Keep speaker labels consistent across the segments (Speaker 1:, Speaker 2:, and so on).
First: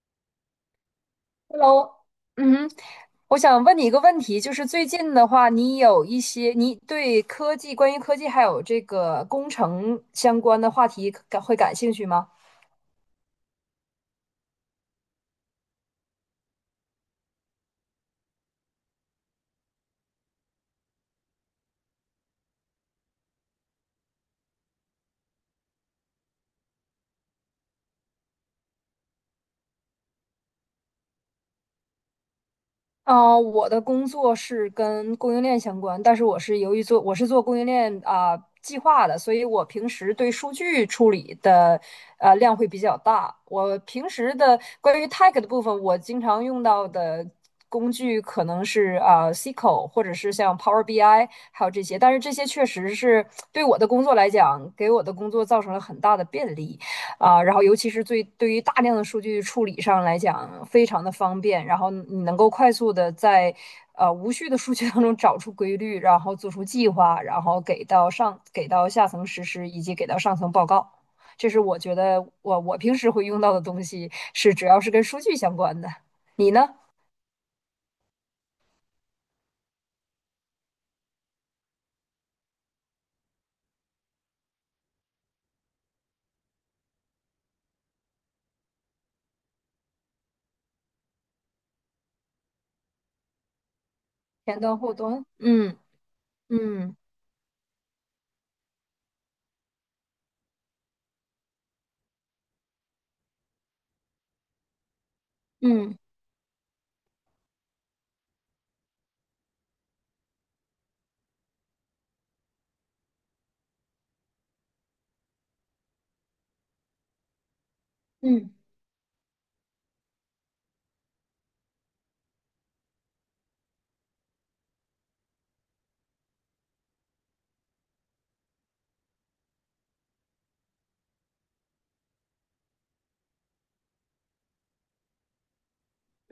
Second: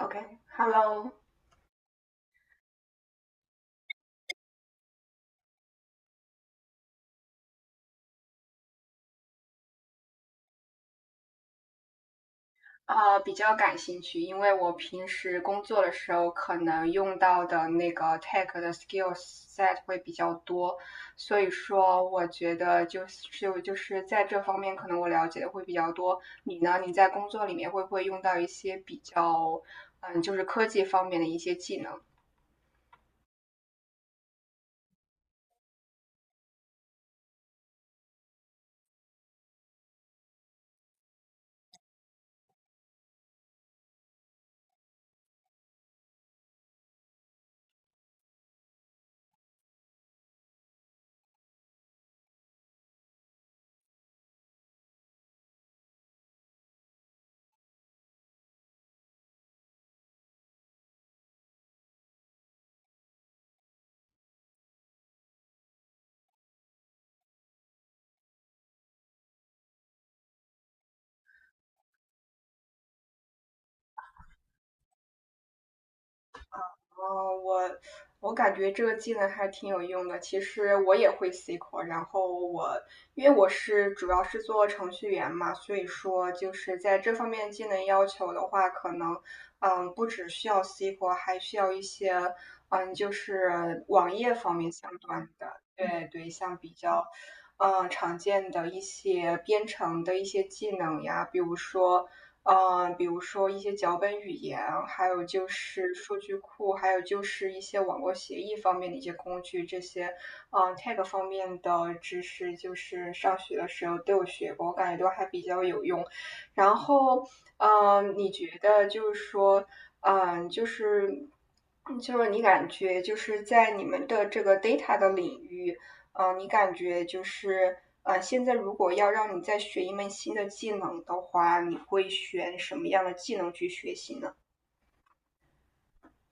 Speaker 1: OK,Hello,okay.
Speaker 2: Hello，嗯哼，我想问你一个问题，就是最近的话，你有一些你对科技，关于科技还有这个工程相关的话题感兴趣吗？
Speaker 1: 比较感兴趣，因为我平时工作的时候可能用到的那个 tech 的 skill set s 会比较多，所以说我觉得就是在这方面可能我了解的会比较多。你呢？你在工作里面会不会用到一些比较，就是科技方面的一些技能？
Speaker 2: 我的工作是跟供应链相关，但是我是由于我是做供应链计划的，所以我平时对数据处理的量会比较大。我平时的关于 tag 的部分，我经常用到的工具可能是SQL 或者是像 Power BI，还有这些，但是这些确实是对我的工作来讲，给我的工作造成了很大的便利。然后尤其是对于大量的数据处理上来讲，非常的方便，然后你能够快速的在无序的数据当中找出规律，然后做出计划，然后给到下层实施，以及给到上层报告。这是我觉得我平时会用到的东西，是只要是跟数据相关的。你呢？
Speaker 1: 哦，我感觉这个技能还挺有用的。其实我也会 SQL，然后我因为我是主要是做程序员嘛，所以说就是在这方面技能要求的话，可能不只需要 SQL，还需要一些就是网页方
Speaker 2: 前
Speaker 1: 面
Speaker 2: 端、
Speaker 1: 相
Speaker 2: 后端。
Speaker 1: 关的，对对，像比
Speaker 2: 嗯
Speaker 1: 较常见的一些编程的一些技能呀，比如说。嗯，比如说一些脚本语言，还有就是
Speaker 2: 嗯
Speaker 1: 数据库，还有就是一些网络协议方面的一些工具，这些，嗯 t a g 方面的知识，就是上学的时候都有学过，我感觉都还比较有用。然后，嗯，你
Speaker 2: 嗯嗯。嗯
Speaker 1: 觉得就是说，嗯，就是。就是你感觉就是在你们的这个 data 的领域，你感觉就是,现在如果要让你再学一门新的技能的话，你会选什么样的技能去学习呢？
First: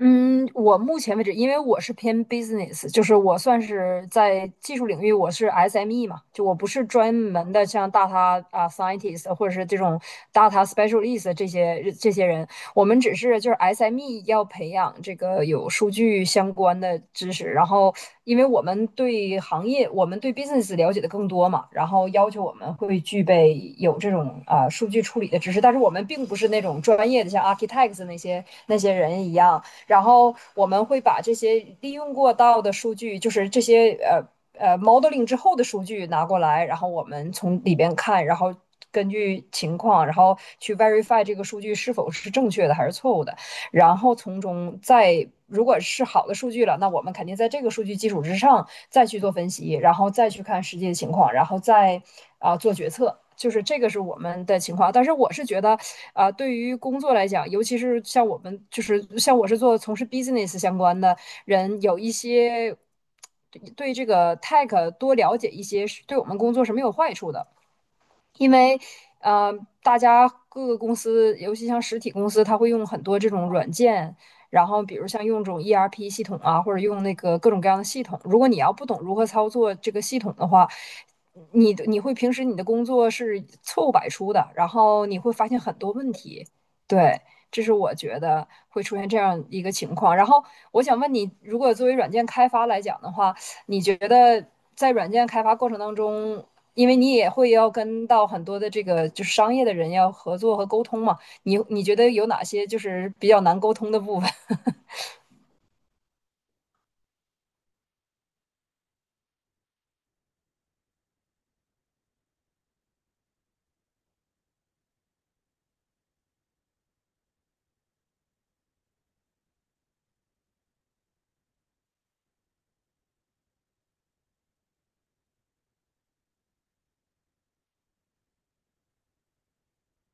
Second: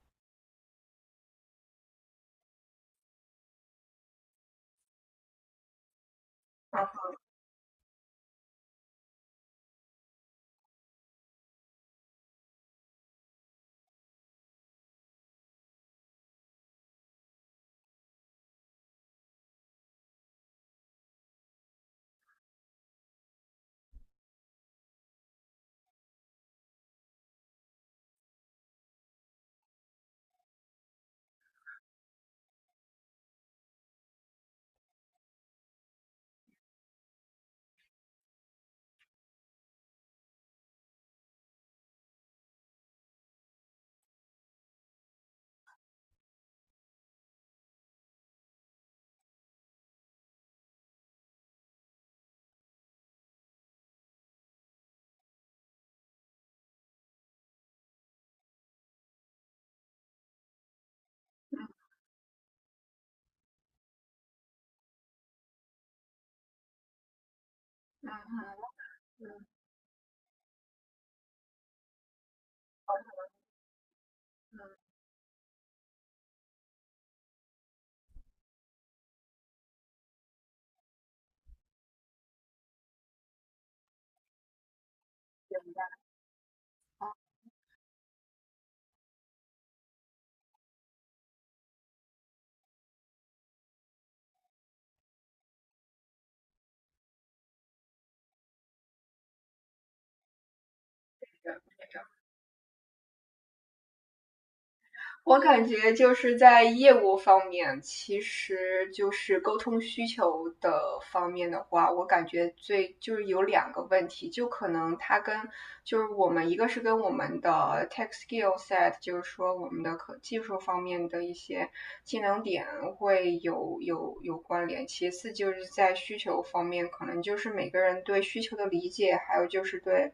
Speaker 2: 嗯，我目前为止，因为我是偏 business,就是我算是在技术领域，我是 SME 嘛，就我不是
Speaker 1: 嗯
Speaker 2: 专门的像 data 啊 scientist 或者是这种 data specialist 这些人，我们只是就是 SME 要培养这个有数据相关的知识，然后因为我们对行业，我们对 business 了解的更多嘛，然后要求我们会具备有这种数据处理的知识，但是我们并不是那种专业的像 architects 那些人一样。然后我们会把这些利用过到的数据，就是这些modeling 之后的数据拿过来，然后我们从里边看。然后根据情况，然后去 verify 这个数据是否是正确的还是错误的。然后从中再如果是好的数据了，那我们肯定在这个数据基础之上再去做分析，然后再去看实际的情况，然后再做决策。就是这个是我们的情况，但是我是觉得，对于工作来讲，尤其是像我们，就是像我是做从事 business 相关的人，有一些对这个 tech 多了解一些，对我们工作是没有坏处的。
Speaker 1: 嗯
Speaker 2: 因
Speaker 1: 嗯
Speaker 2: 为
Speaker 1: 嗯，
Speaker 2: 呃，大家各个公司，尤其像实体公司，它会用很多这种软件，
Speaker 1: 嗯
Speaker 2: 然
Speaker 1: 嗯
Speaker 2: 后比如像用这种 ERP 系统啊，或者用那个各种各样的系统。如果你要不懂如何操作这个系统的话，你会平时你的工作是错误百出的，然后你会发现很多问题。对，这是我觉得会出现这样一个情况。然后我想问你，如果作为软件开发来讲的话，你觉得在软件开发过程当中，因为你也会要跟到很多的这个就是商业的人要合作和沟通嘛，你觉得有哪些就是比较难沟通的部分？
Speaker 1: 我感觉就是在业务方面，其实就是沟通需求的方面的话，我感觉最就是有两个问题，就可能它跟就是我们一个是跟我们的 tech skill set，就是说我们的可技术方面的一些技能点会有关联。其次就是在需求方面，可能就是每个人对需求的理解，还有就是对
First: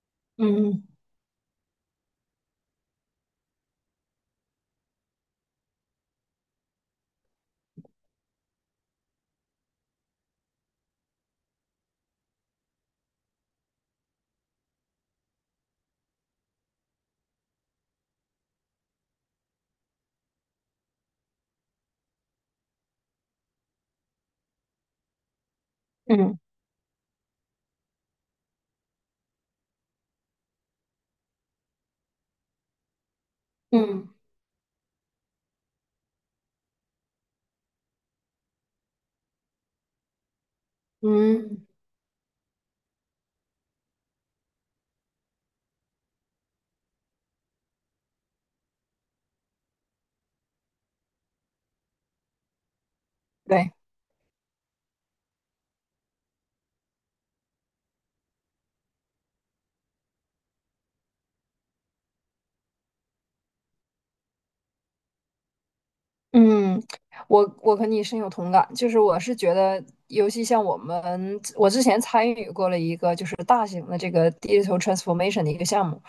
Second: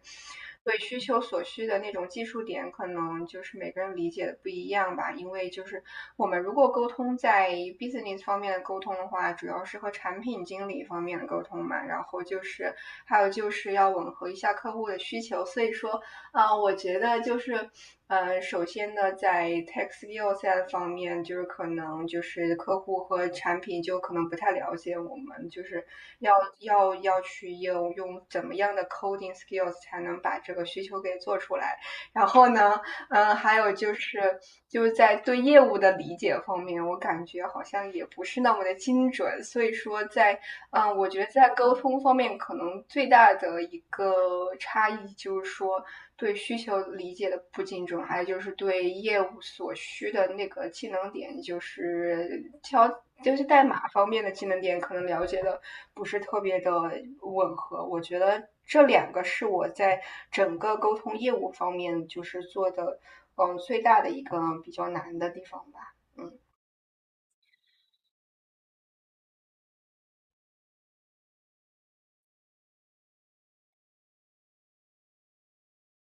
Speaker 1: 对
Speaker 2: 嗯
Speaker 1: 需求所需的那种技术点，可能就是每个人理解的不一样吧。因为就是我们如果沟通在 business 方面的沟通的话，主要是和产品经理方面的沟通嘛，然后就是还有就是要吻合一下客户的需求。所以说，啊，我觉得就是，呃，首先呢，在 tech skill set 方面，就是可能就是客户和产品就可能不太了解我们，就是要
Speaker 2: 嗯
Speaker 1: 要去应用怎么样的 coding skills 才能把这个需求给做出来。然后呢，嗯，还有
Speaker 2: 嗯
Speaker 1: 就
Speaker 2: 嗯
Speaker 1: 是就是在对业务的理解方面，我感觉好像也不是那么的精准，所以说在嗯，我觉得在
Speaker 2: 嗯，
Speaker 1: 沟通方面，可能最大的一个差异就是说对需求理解的不精准，还有就是对业务所需的那个技能点，就是挑就是代
Speaker 2: 对，
Speaker 1: 码方面的技能点，可能了解的不是特别的吻合，我觉得。这两个是我在整个沟通业务方面就是做的，嗯，最大的一个比较难的地方吧。
Speaker 2: 嗯，我和你深有同感，就是我是觉得，尤其像我们，我之前参与过了一个就是大型的这个 digital transformation 的一个项目，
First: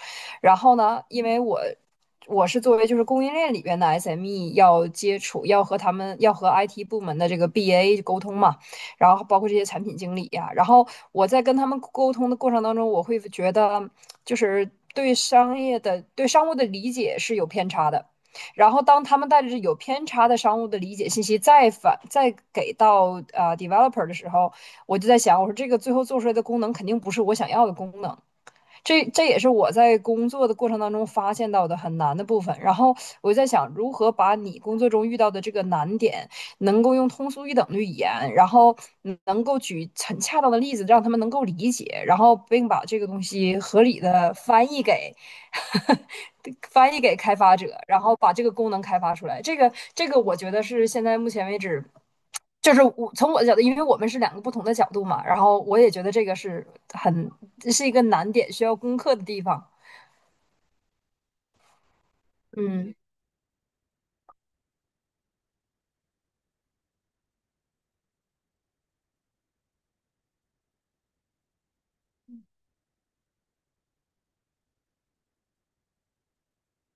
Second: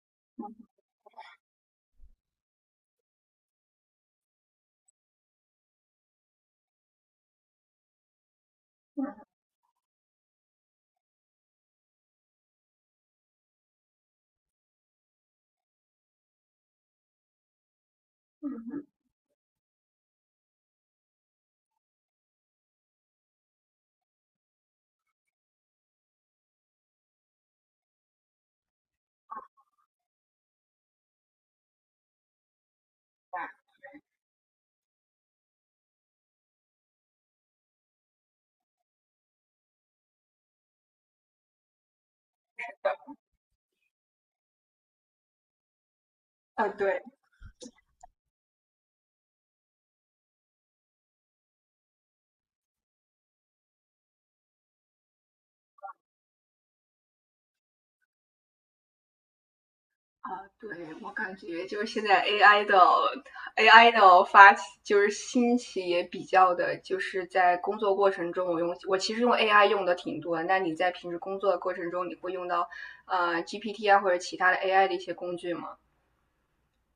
Speaker 2: 然后呢，因为我是作为就是供应链里边的 SME 要接触，要和他们要和 IT 部门的这个 BA 沟通嘛，然后包括这些产品经理呀、然后我在跟他们沟通的过程当中，我会觉得就是对商业的对商务的理解是有偏差的。然后当他们带着有偏差的商务的理解信息再给到developer 的时候，我就在想，我说这个最后做出来的功能肯定不是我想要的功能，这也是我在工作的过程当中发现到的很难的部分。然后我就在想，如何把你工作中遇到的这个难点，能够用通俗易懂的语言，然后能够举很恰当的例子，让他们能够理解，然后并把这个东西合理的翻译给
Speaker 1: 啊，呃
Speaker 2: 翻译
Speaker 1: 对
Speaker 2: 给开发者，然后把这个功能开发出来。这个，我觉得是现在目前为止。就是我从我的角度，因为我们是两个不同的角度嘛，然后我也觉得这个是很，是一个难点，需要攻克的地方。
Speaker 1: 啊,对，我感觉就是现在 AI 的
Speaker 2: 嗯。
Speaker 1: AI 的发起就是兴起也比较的，就是在工作过程中，我用我其实用 AI 用的挺多那你在平时工作的过程中，你会用到GPT 啊或者其他的 AI 的一些工具吗？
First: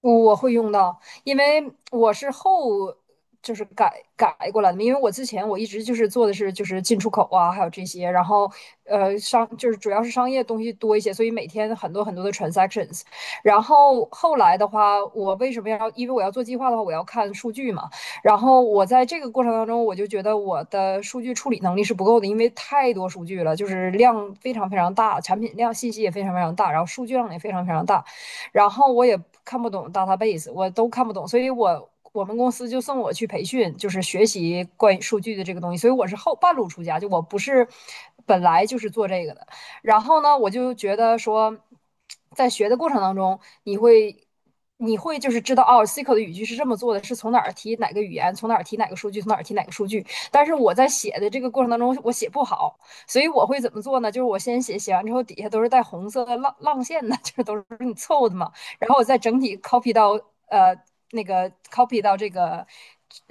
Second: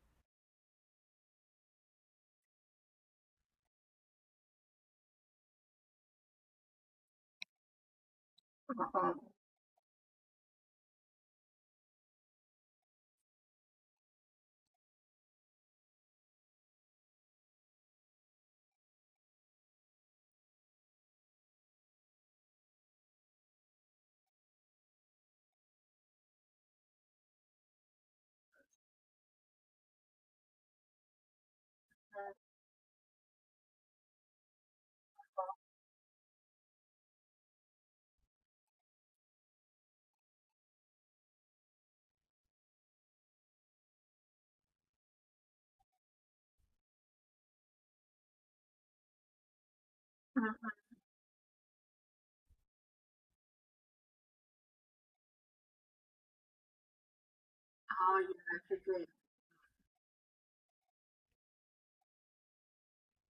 Speaker 2: 我会用到，因为我是就是改过来的嘛，因为我之前我一直就是做的是就是进出口啊，还有这些，然后
Speaker 1: 嗯，
Speaker 2: 就是主要是商业东西多一些，所以每天很多很多的 transactions。然后后来的话，我为什么要？因为我要做计划的话，我要看数据嘛。然后我在这个过程当中，我就觉得我的数据处理能力是不够的，因为太多数据了，就是量非常非常大，产品量信息也非常非常大，然后数据量也非常非常大。然后我也看不懂 database,我都看不懂，所以我们公司就送我去培训，就是学习关于数据的这个东西，所以我是后半路出家，就我不是本来就是做这个的。然后呢，我就觉得说，在学的过程当中，你会。你会就是知道哦，SQL 的语句是这么做的，是从哪儿提哪个语言，从哪儿提哪个数据，从哪儿提哪个数据。但是
Speaker 1: 嗯，
Speaker 2: 我在写的这个过程当中，我写不好，所以我会怎么做呢？就是我先写，写完之后底下都是带红色的浪线的，就是都是你
Speaker 1: 好，原
Speaker 2: 凑的嘛，
Speaker 1: 来是
Speaker 2: 然
Speaker 1: 这
Speaker 2: 后我
Speaker 1: 样。
Speaker 2: 再整体 copy 到呃这个。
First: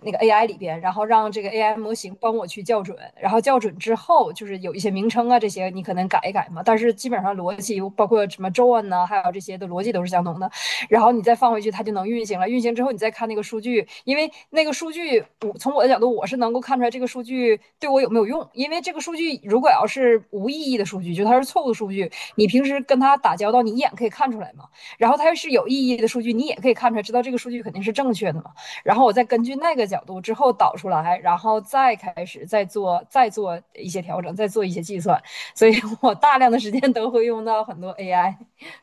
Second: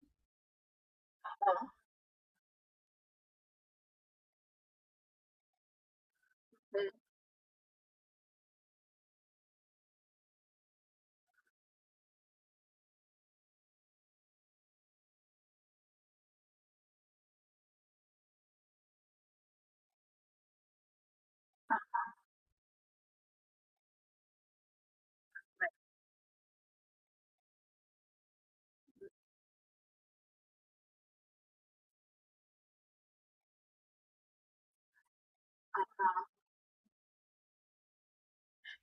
Speaker 2: 那个 AI 里边，然后让这个 AI 模型帮我去校准，然后校准之后，就是有一些名称啊这些你可能改一改嘛，但是基本上逻辑包括什么 Join 呢，还有这些的逻辑都是相同的。然后你再放回去，它就能运行了。运行之后，你再看那个数据，因为那个数据，我从我的角度，我是能够看出来这个数据对我有没有用。因为这个数据如果要是无意义的数据，就它是错误的数据，你平时跟它打交道，你一眼可以看出来嘛。然后它要是有意义的数据，你也可以看出来，知道这个数据肯定是正确的嘛。然后我再根据那个角度之后导出来，然后再开始再做一些调整，再做一些计算。所以我大量的时间都会用到很多 AI。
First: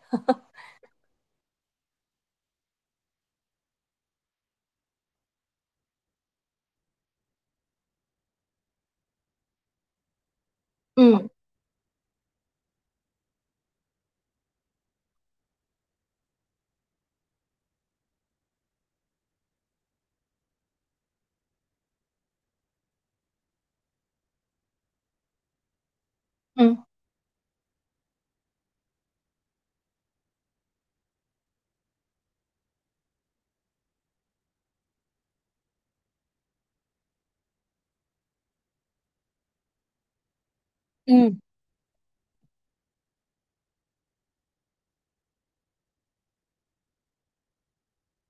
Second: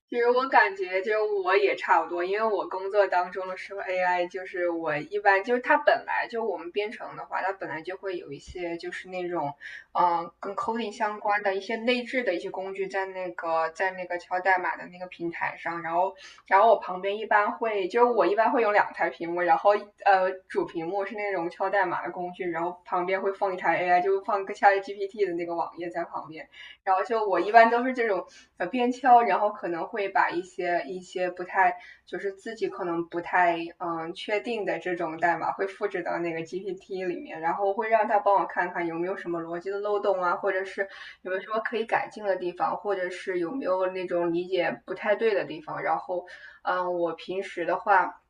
Speaker 1: 其实我感觉就我也差不多，因为我工作当中的时候，AI 就是我一般就是它本来就我们编程的话，它本来就会有一些就是那种，跟 coding 相关的一些内置的一些工具在那个敲代码的那个平台上，然后然后我旁边一般会就是我一般会有两台屏幕，然后主屏幕是那种敲代码的工具，然后旁边会放一台 AI，就放个 ChatGPT 的那个网页在旁边。
Speaker 2: 嗯嗯
Speaker 1: 然后就我一般都是这种边敲，然后可能会把一些不太就是自己可能不太确定的这种代码会复制到那个 GPT 里面，然后会让他帮我看看有没有什么逻辑的漏洞啊，或者是
Speaker 2: 嗯
Speaker 1: 有没有
Speaker 2: 嗯。
Speaker 1: 什么可以改进的地方，或者是有没有那种理解不太对的地方。然后嗯，我平时的话。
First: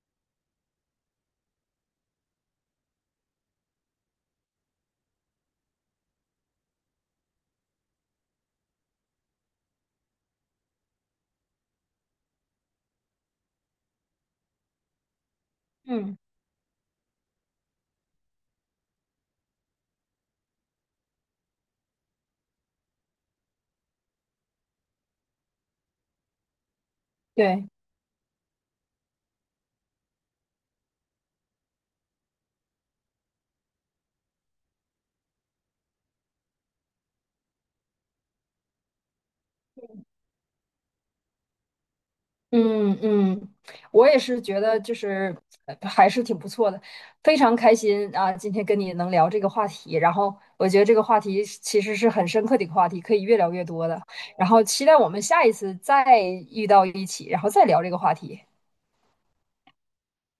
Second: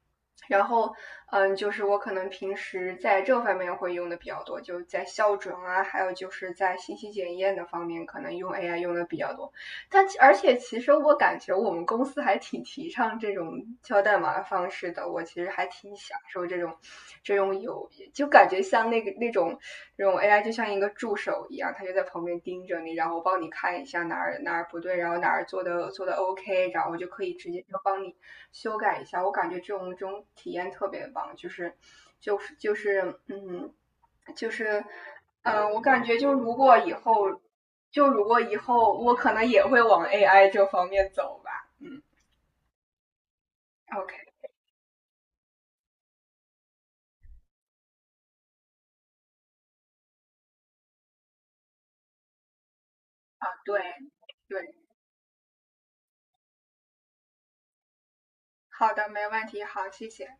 Speaker 1: 然后，嗯，就是我可能平时在这方面会用的比较多，就在校准啊，还有就是在信息检验的方面，可能用 AI 用的比较多。但而且其实我感觉我们公司还挺提倡这种敲代码的方式的，我其实还挺
Speaker 2: 嗯嗯
Speaker 1: 享受这种这种有，就感觉像那种 AI 就像一个助手一样，他就在旁边盯着你，然后帮你看一下哪儿哪儿不对，然后哪儿做的 OK，然后我就可以直接
Speaker 2: 对，
Speaker 1: 就帮你修改一下。我感觉这种这种体验特别棒，就是就是嗯就是。我感觉就如果以后我可能也会往 AI 这方面走吧。嗯
Speaker 2: 嗯嗯，我
Speaker 1: ，OK，
Speaker 2: 也是觉得就是还是挺不错的，非常开心啊！今天跟你能聊这个话题，然后我觉得这个话题是其实是很深刻的一个话题，可以越聊越
Speaker 1: 对
Speaker 2: 多的。然
Speaker 1: 对，
Speaker 2: 后期待我们下一次再遇到一起，然后再聊这个话题。
Speaker 1: 好的，没问题，好，谢谢，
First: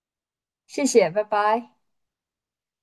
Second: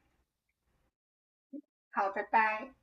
Speaker 2: 谢谢，拜拜。
Speaker 1: 好，拜拜。